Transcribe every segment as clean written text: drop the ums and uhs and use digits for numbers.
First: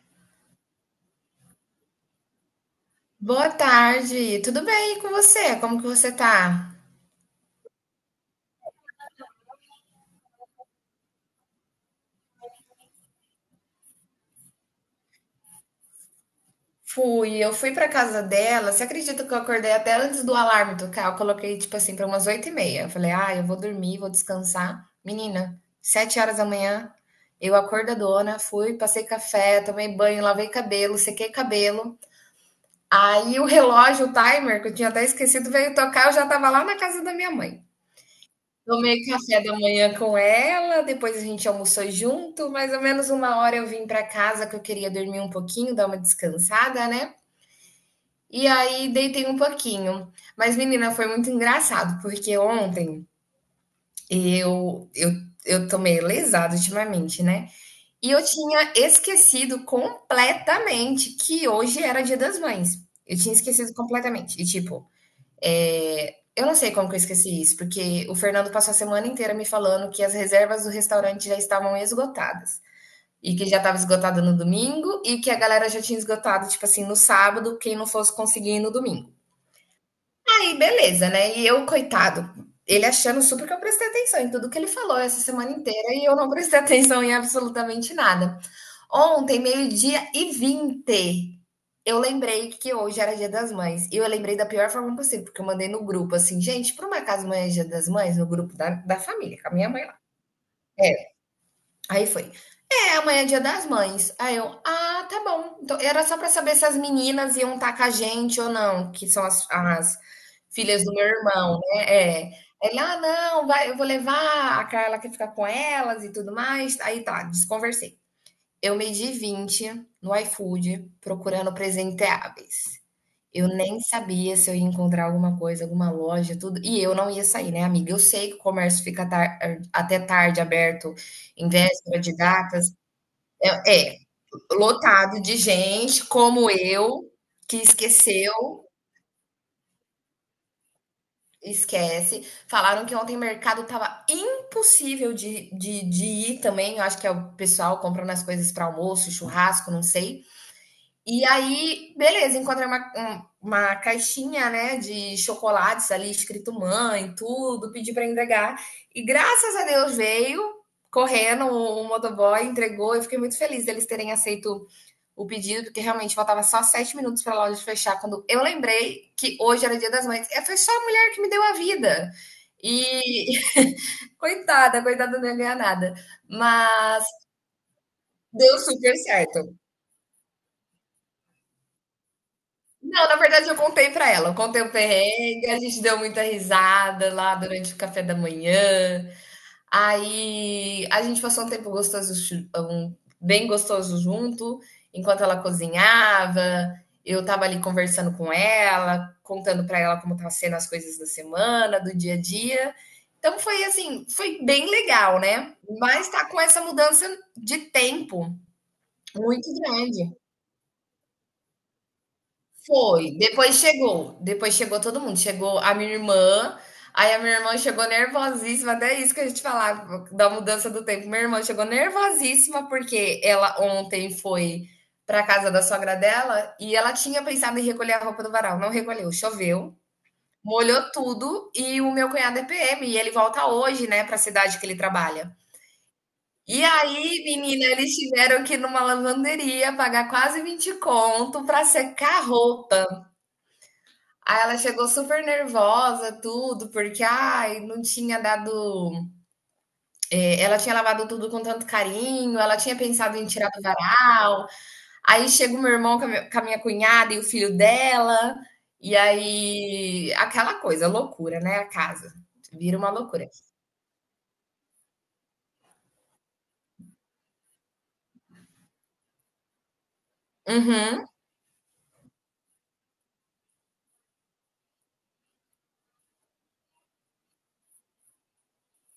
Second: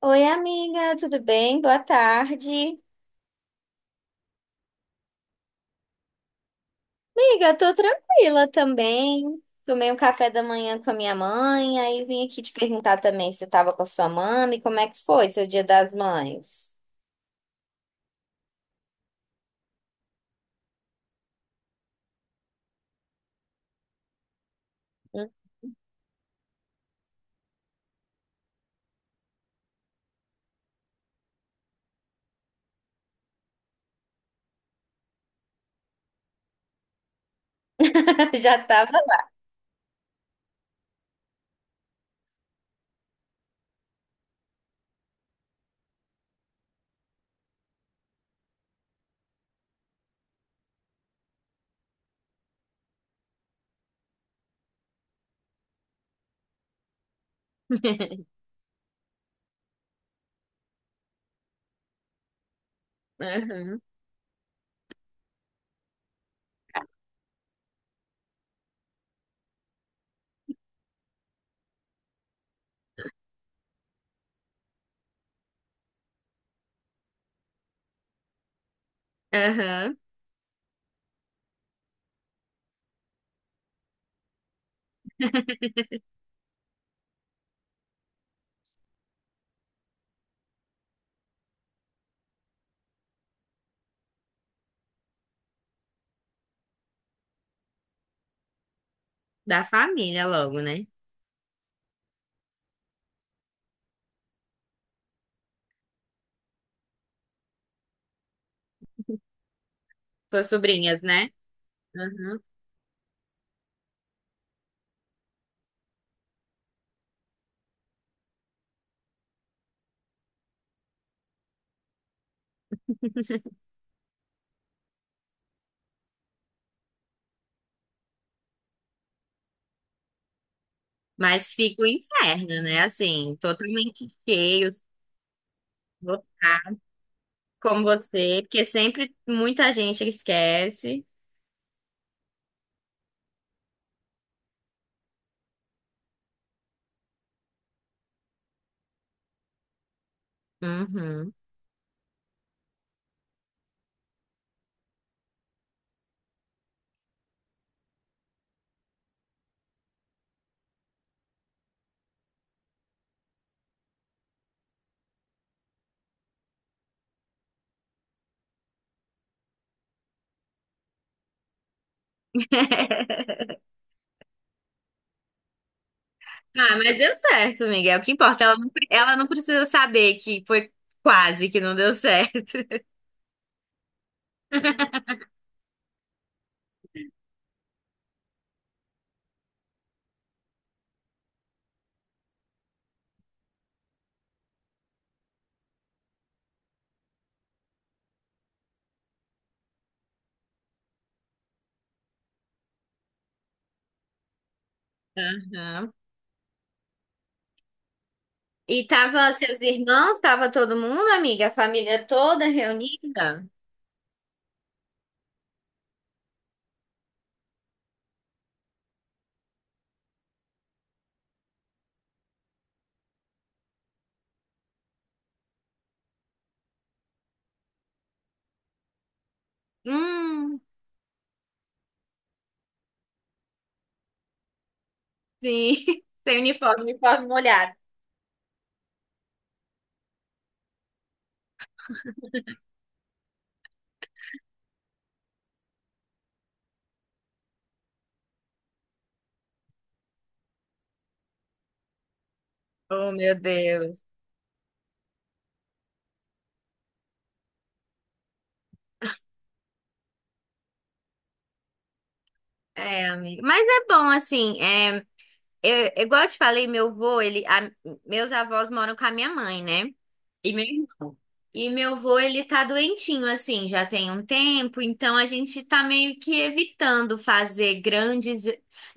Oi, amiga, tudo bem? Boa tarde. Boa tarde, tudo bem e com você? Como que você tá? Amiga, tô tranquila também. Tomei um café da manhã com a minha mãe, aí vim aqui te perguntar também se você tava com a sua mãe, como é que foi seu Dia das Mães? Fui, eu fui pra casa dela. Você acredita que eu acordei até antes do alarme tocar? Eu coloquei tipo assim pra umas 8:30. Eu falei, ah, eu vou dormir, vou descansar. Hum? Menina, 7 horas da manhã, eu acordadona, fui, passei café, tomei banho, lavei cabelo, sequei cabelo. Aí o relógio, o timer, que eu tinha até esquecido, veio tocar. Eu já tava lá na casa da minha mãe. Já tava Tomei lá. café da manhã com ela, depois a gente almoçou junto, mais ou menos 1 hora eu vim para casa que eu queria dormir um pouquinho, dar uma descansada, né? E aí deitei um pouquinho. Mas, menina, foi muito engraçado, porque ontem eu eu eu tô meio lesada ultimamente, né? E eu tinha esquecido completamente que hoje era Dia das Mães. Eu tinha esquecido Aham, completamente. E tipo, eu não sei como que eu esqueci isso, porque o Fernando passou a semana inteira me falando que as reservas do restaurante já estavam esgotadas. E que já estava esgotada no domingo e que a galera já tinha esgotado, tipo assim, no sábado, quem não fosse conseguir ir no domingo. aham. Aí, beleza, né? E eu, coitado, ele achando super que eu prestei atenção em tudo que ele falou essa semana inteira e eu não prestei atenção em absolutamente nada. Ontem, 12:20. Eu lembrei que hoje era Dia das Mães. E eu lembrei da pior forma possível, porque eu mandei no grupo assim, gente, por uma casa amanhã é Dia das Mães? No grupo da família, com a Da minha mãe lá. família logo, né? É. Aí foi, amanhã é Dia das Mães. Aí eu, ah, tá bom. Então, era só pra saber se as meninas iam estar com a gente ou não, que são as Suas filhas do sobrinhas, meu né? irmão, né? Aham. É. Ele, ah, não, vai, eu vou levar a Carla que fica com elas e tudo mais. Aí tá, desconversei. Eu medi 20 no iFood procurando presenteáveis. Eu nem sabia se eu ia encontrar alguma coisa, alguma loja, tudo. E eu não ia sair, né, amiga? Eu sei que o comércio fica até tarde aberto em Mas fica o véspera de inferno, datas. né? Assim, É, é, totalmente cheio, lotado de gente como lotado, eu, que como você, porque esqueceu, sempre muita gente esquece. esquece. Falaram que ontem o mercado tava impossível de ir também. Eu acho que é o pessoal comprando as coisas para almoço, churrasco, não sei. E Uhum. aí, beleza, encontrei uma caixinha, né, de chocolates ali, escrito mãe, tudo, pedi para entregar. E graças a Deus veio correndo o motoboy, entregou. Eu fiquei muito feliz deles terem aceito o pedido, porque realmente faltava só 7 minutos para a loja fechar. Quando eu lembrei que hoje era Dia das Mães, é, foi só a mulher que me deu a vida. E coitada, coitada, não ia ganhar nada. Ah, mas Mas deu certo, Miguel. O que importa? deu Ela não, super ela não certo. precisa saber que foi quase que não deu certo. Não, na verdade eu contei pra ela, eu contei o perrengue, a gente deu muita risada lá durante o café da manhã. Aí a gente passou um tempo gostoso, bem gostoso junto, enquanto ela cozinhava, eu tava ali conversando com ela, contando pra ela como tava sendo as coisas da semana, do dia a dia. Então foi assim, foi bem legal, né? Aham. Mas tá com essa mudança de tempo E tava muito seus grande. irmãos, tava todo mundo, amiga, a família toda Foi, reunida? Depois chegou todo mundo, chegou a minha irmã, aí a minha irmã chegou nervosíssima, até isso que a gente falava da mudança do tempo. Minha irmã chegou nervosíssima porque ela ontem foi para casa da sogra dela e ela tinha pensado em recolher a roupa do varal, não recolheu, choveu, Hum, molhou tudo e o meu cunhado é PM e ele volta hoje, né, para a cidade que ele trabalha. sim. Sem E uniforme, aí, uniforme menina, molhado. eles tiveram que ir numa lavanderia pagar quase 20 conto para secar a roupa. Aí ela chegou super nervosa, tudo, porque ai, não tinha dado. Ela tinha lavado tudo com tanto carinho, ela tinha Oh, pensado em meu tirar do Deus. varal. Aí chega o meu irmão com a minha cunhada e o filho dela. E aí, aquela coisa, loucura, né? A casa. Vira uma É, loucura. amiga. Mas é bom, assim, é, eu, igual eu te falei, meu avô, ele, meus avós moram com a minha mãe, né? E meu Uhum. irmão. E meu avô, ele tá doentinho, assim, já tem um tempo, então a gente tá meio que evitando fazer grandes,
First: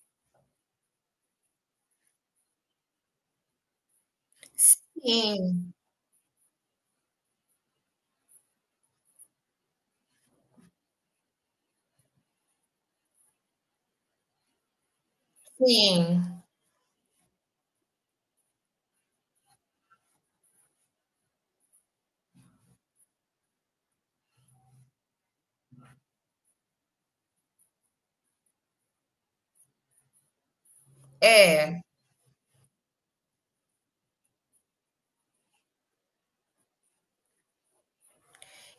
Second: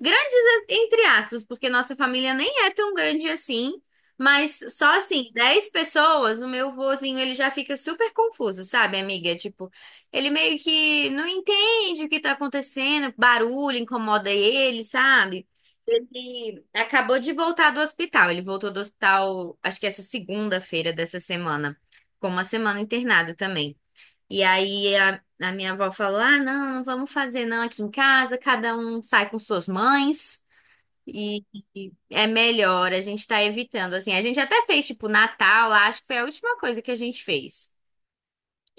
grandes entre aspas, porque nossa família nem é tão grande assim, mas só assim, dez Sim, pessoas, O meu vozinho ele já fica super confuso, sabe, amiga? Tipo, ele meio que não entende o que tá acontecendo, barulho incomoda ele, sabe? sim. Ele acabou de voltar do hospital. Ele voltou do hospital, acho que essa segunda-feira dessa semana. Ficou uma semana internado também. E aí a minha avó falou: ah, não, não vamos fazer não aqui em casa. Cada um sai com suas mães. E, É. e é melhor, a gente tá evitando. Assim, a gente até fez tipo Natal, acho que foi a última coisa que a gente fez.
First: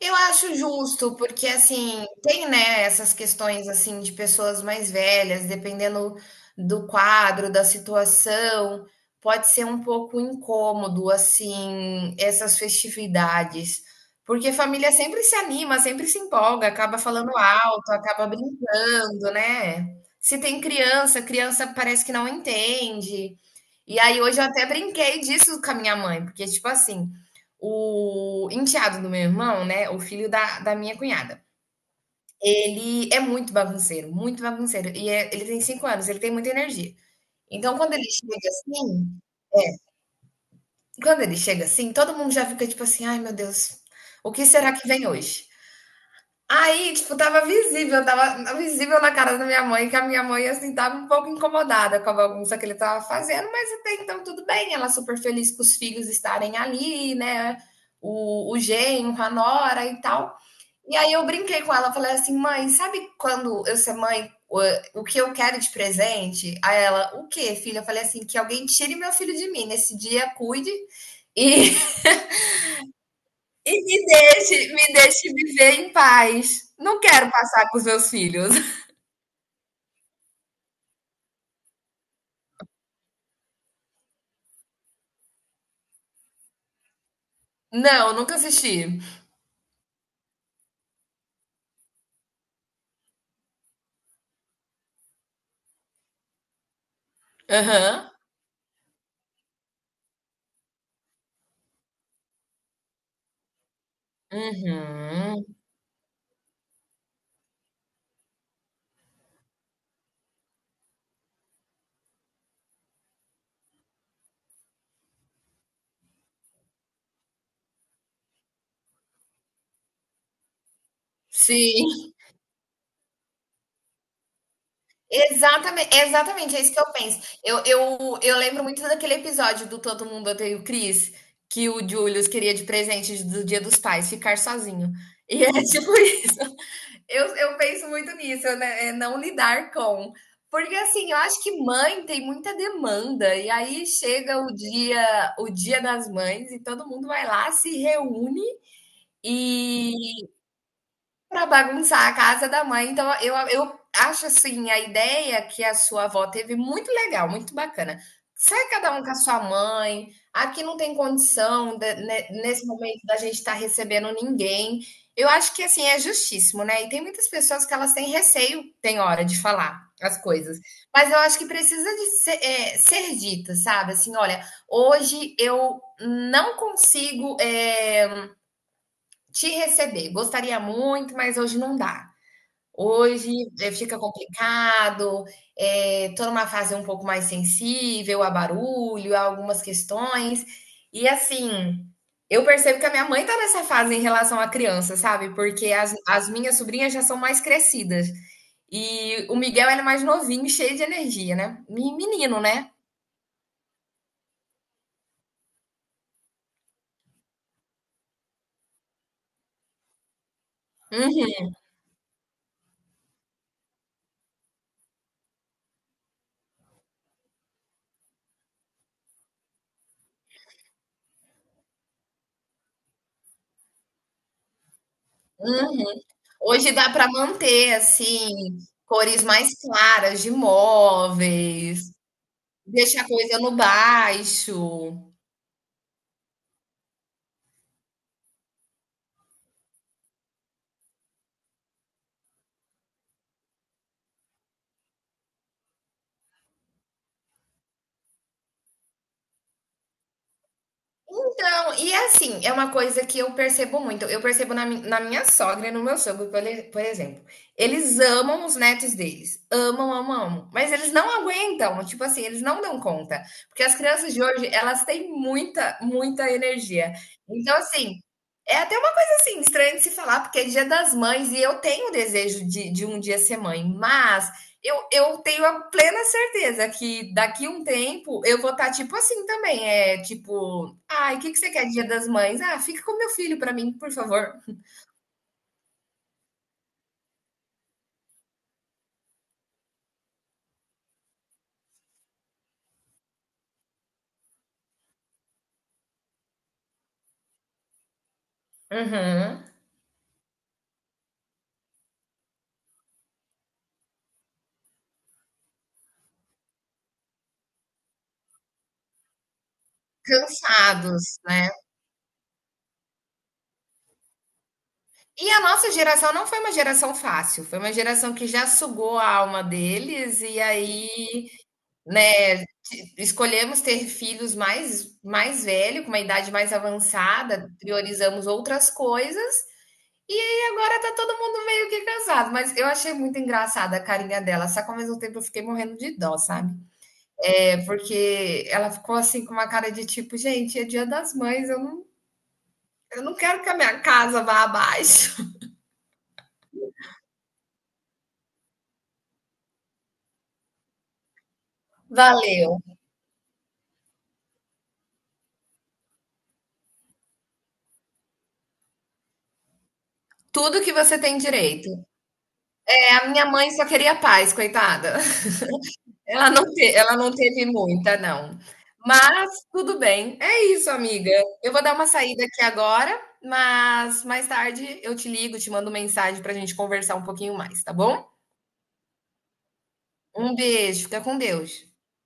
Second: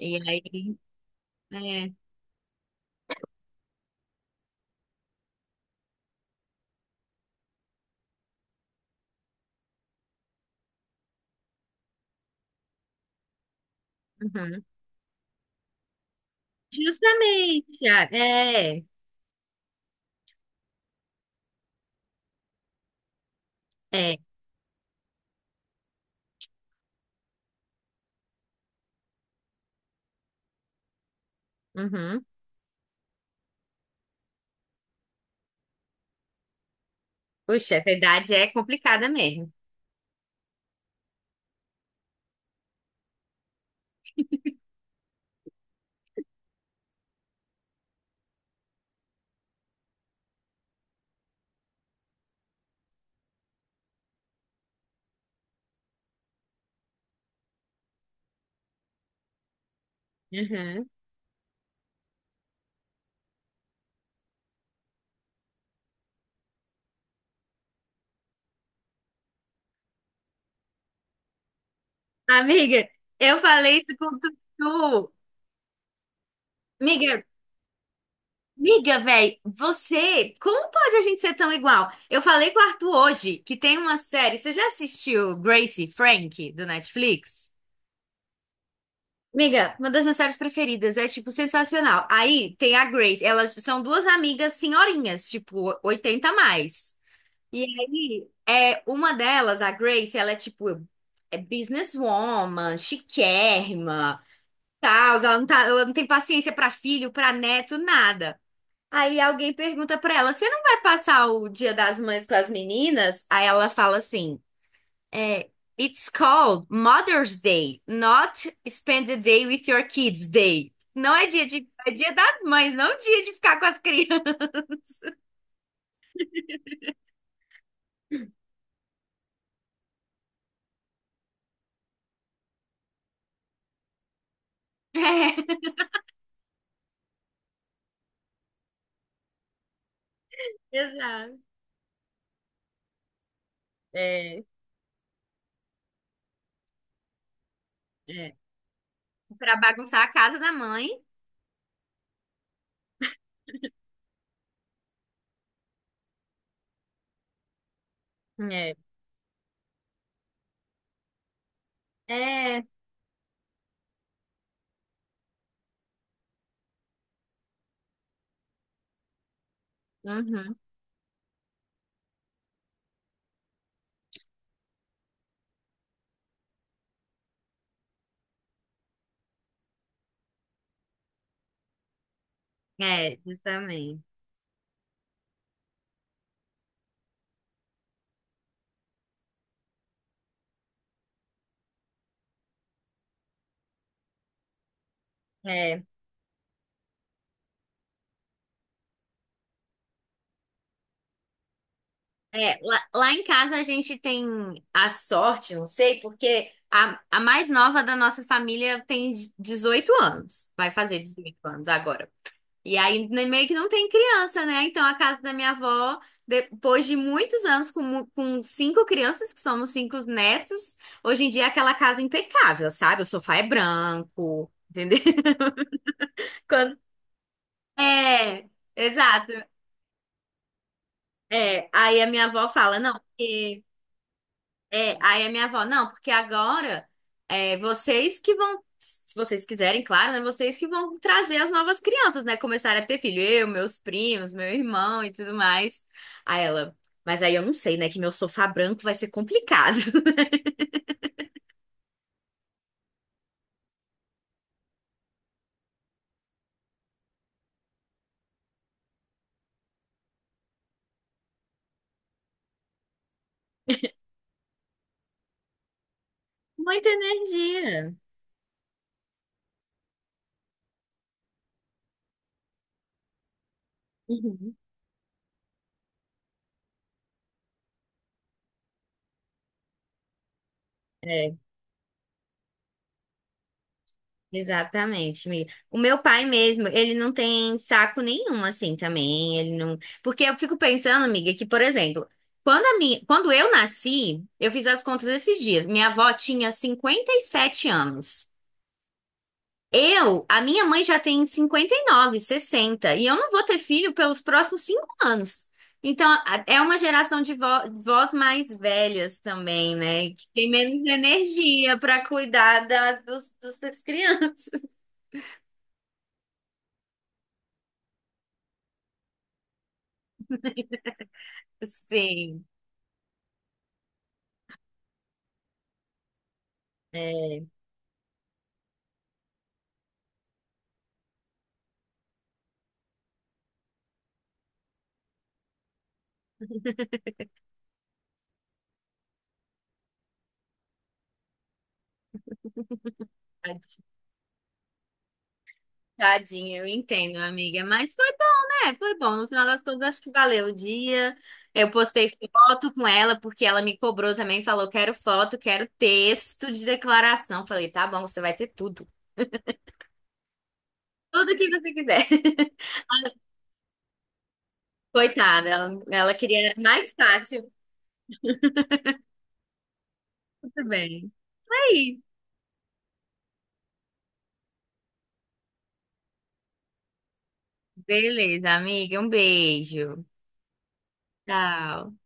Eu acho aí, justo, porque é, assim, tem, né, essas questões assim de pessoas mais velhas, dependendo do quadro, da situação, pode ser um pouco incômodo assim essas festividades, porque uhum. família sempre se anima, sempre se empolga, acaba falando Justamente, alto, ah, acaba é, brincando, né? Se tem criança, criança parece que não entende. E é, aí hoje eu até brinquei disso com a minha mãe, porque, tipo assim, o enteado do meu irmão, né, o filho da minha cunhada, uhum. ele é muito bagunceiro, e ele tem 5 anos, ele tem muita energia. Puxa, Então essa idade é complicada mesmo. quando ele chega assim, todo mundo já fica tipo assim: "Ai meu Deus, o que será que vem hoje?". Aí, tipo, tava visível na cara da minha mãe, que a minha mãe, assim, tava um pouco incomodada com a bagunça que ele tava fazendo, mas até então tudo bem, ela super feliz com os filhos estarem ali, né? O genro, a nora e tal. Uhum. E aí eu brinquei com ela, falei assim, mãe, sabe quando eu ser mãe, o que eu quero de presente? Aí ela, o quê, filha? Eu falei assim, que alguém tire meu filho de mim, nesse dia cuide e Amiga, eu falei e isso me com tu. deixe, me tu. deixe viver em paz. Não Amiga, quero passar com os meus filhos. amiga, velho, você, como pode a gente ser tão igual? Eu falei com o Arthur hoje que tem uma série. Você já assistiu Gracie Frank do Netflix? Não, nunca assisti. Amiga, uma das minhas séries preferidas, é tipo sensacional. Aí tem a Grace, elas são duas amigas senhorinhas, tipo 80 a mais. E Aham. aí, é uma delas, a Grace, ela é tipo businesswoman, chiquérrima. Tal, ela não Uhum. tá, ela não tem paciência pra filho, pra neto, nada. Aí alguém pergunta pra ela: "Você não vai passar o Dia das Mães com as meninas?" Aí ela fala assim: "É, it's called Mother's Day, not spend the day with your kids day." Não é dia de, é dia Sim. das mães, não dia de ficar com as crianças. Exatamente, exatamente, é isso que eu penso. Eu lembro muito daquele episódio do Todo Mundo Odeia o Chris, que o Julius queria de presente do Dia dos Pais, ficar sozinho. E é tipo isso. Eu penso muito nisso, né? É não lidar com. Porque É, assim, eu exato. acho que mãe tem muita demanda, e aí chega É, o dia das mães, e todo mundo vai lá, se é. reúne Pra e bagunçar a casa da mãe. para bagunçar a casa da mãe. Então eu acho, assim, a ideia que a sua avó teve muito legal, muito bacana. Sai É. cada um com a sua mãe, aqui não tem condição da ne É. nesse momento da gente estar recebendo ninguém. Eu acho que, assim, é justíssimo, né, e tem muitas pessoas que elas têm receio, tem hora, de falar as Uhum. coisas. Mas eu acho que precisa de ser, ser dita, sabe, assim: "Olha, hoje eu não consigo, te receber, gostaria muito, mas hoje não dá". É, Hoje, fica justamente. complicado, tô numa fase um pouco mais sensível a barulho, a algumas questões. E assim, eu percebo que a minha mãe está nessa fase em relação à criança, sabe, porque É. as minhas sobrinhas já são mais crescidas. E o Miguel ele é mais novinho, cheio de energia, né. Me menino, É, né. lá, lá em casa a gente tem a sorte, não sei, porque a mais nova da nossa família tem 18 anos, vai fazer 18 Uhum, anos agora. E aí né, meio que não tem criança, né? Então a casa da minha avó, depois de muitos anos com cinco crianças, que somos cinco netos, hoje em dia é aquela casa é impecável, sabe? O sofá é branco, entendeu? uhum. Hoje Quando- dá para manter, é, assim, cores exato. mais claras de É, móveis, aí a minha avó fala, não, deixar a coisa no porque é, baixo. aí a minha avó, não, porque agora é vocês que vão, se vocês quiserem, claro, né? Vocês que vão trazer as novas crianças, né? Começarem a ter filho, eu, meus primos, meu irmão e tudo mais. Aí ela, mas aí eu não sei, né? Que meu sofá branco vai ser complicado. Então, e é assim, é uma coisa que eu percebo muito. Eu percebo na minha sogra e no meu sogro, por exemplo. Eles amam os netos deles. Amam, amam, amam. Mas eles não aguentam. Tipo assim, eles não dão conta. Porque as crianças de hoje, elas têm muita, muita Muita energia. Então, energia. assim, é até uma coisa assim, estranha de se falar, porque é dia das mães e eu tenho o desejo de um dia ser mãe. Mas Uhum. eu tenho a plena certeza que daqui a um tempo eu vou estar tipo assim também. É tipo, ai, o que É. que você quer Dia das Mães? Ah, fica com meu filho para mim, por favor. Exatamente, amiga. O meu pai mesmo, ele não tem saco nenhum assim também, ele não, porque eu fico pensando, amiga, que por exemplo, quando eu nasci, eu fiz as contas esses dias. Minha avó tinha 57 anos. Uhum. Eu, a minha mãe já tem 59, 60, e eu não vou ter filho pelos próximos 5 anos. Então, a- é uma geração de vós mais velhas também, né? Que tem menos Cansados, né? energia para cuidar das crianças. E a nossa geração não foi uma geração fácil, foi uma geração que já sugou a alma deles e aí, né, Sim, escolhemos ter filhos mais velho, com uma idade mais é, avançada, priorizamos outras coisas. E aí agora tá todo mundo meio que cansado, mas eu achei muito engraçada a carinha dela, só que ao mesmo tempo eu fiquei morrendo de dó, sabe? É porque ela ficou assim com uma cara de tipo, gente, é Dia das Mães, eu não quero que tá, a minha casa vá abaixo. tadinha, eu entendo, amiga, mas foi bom, né? Foi bom, no final das contas, acho que valeu o dia. Eu postei Valeu. foto com ela, porque ela me cobrou também, falou, quero foto, quero texto de declaração. Falei, tá bom, você vai ter tudo, Tudo que você tem tudo que direito. você quiser. É, a minha mãe só queria paz, coitada. Coitada, ela queria mais Ela não teve fácil. muita, não. Mas tudo bem. É Tudo isso, amiga. bem. Eu vou É dar uma isso. saída aqui agora, mas mais tarde eu te ligo, te mando mensagem para a gente conversar um pouquinho mais, tá bom? Beleza, amiga, um beijo. Um beijo, fica com Deus. Tchau.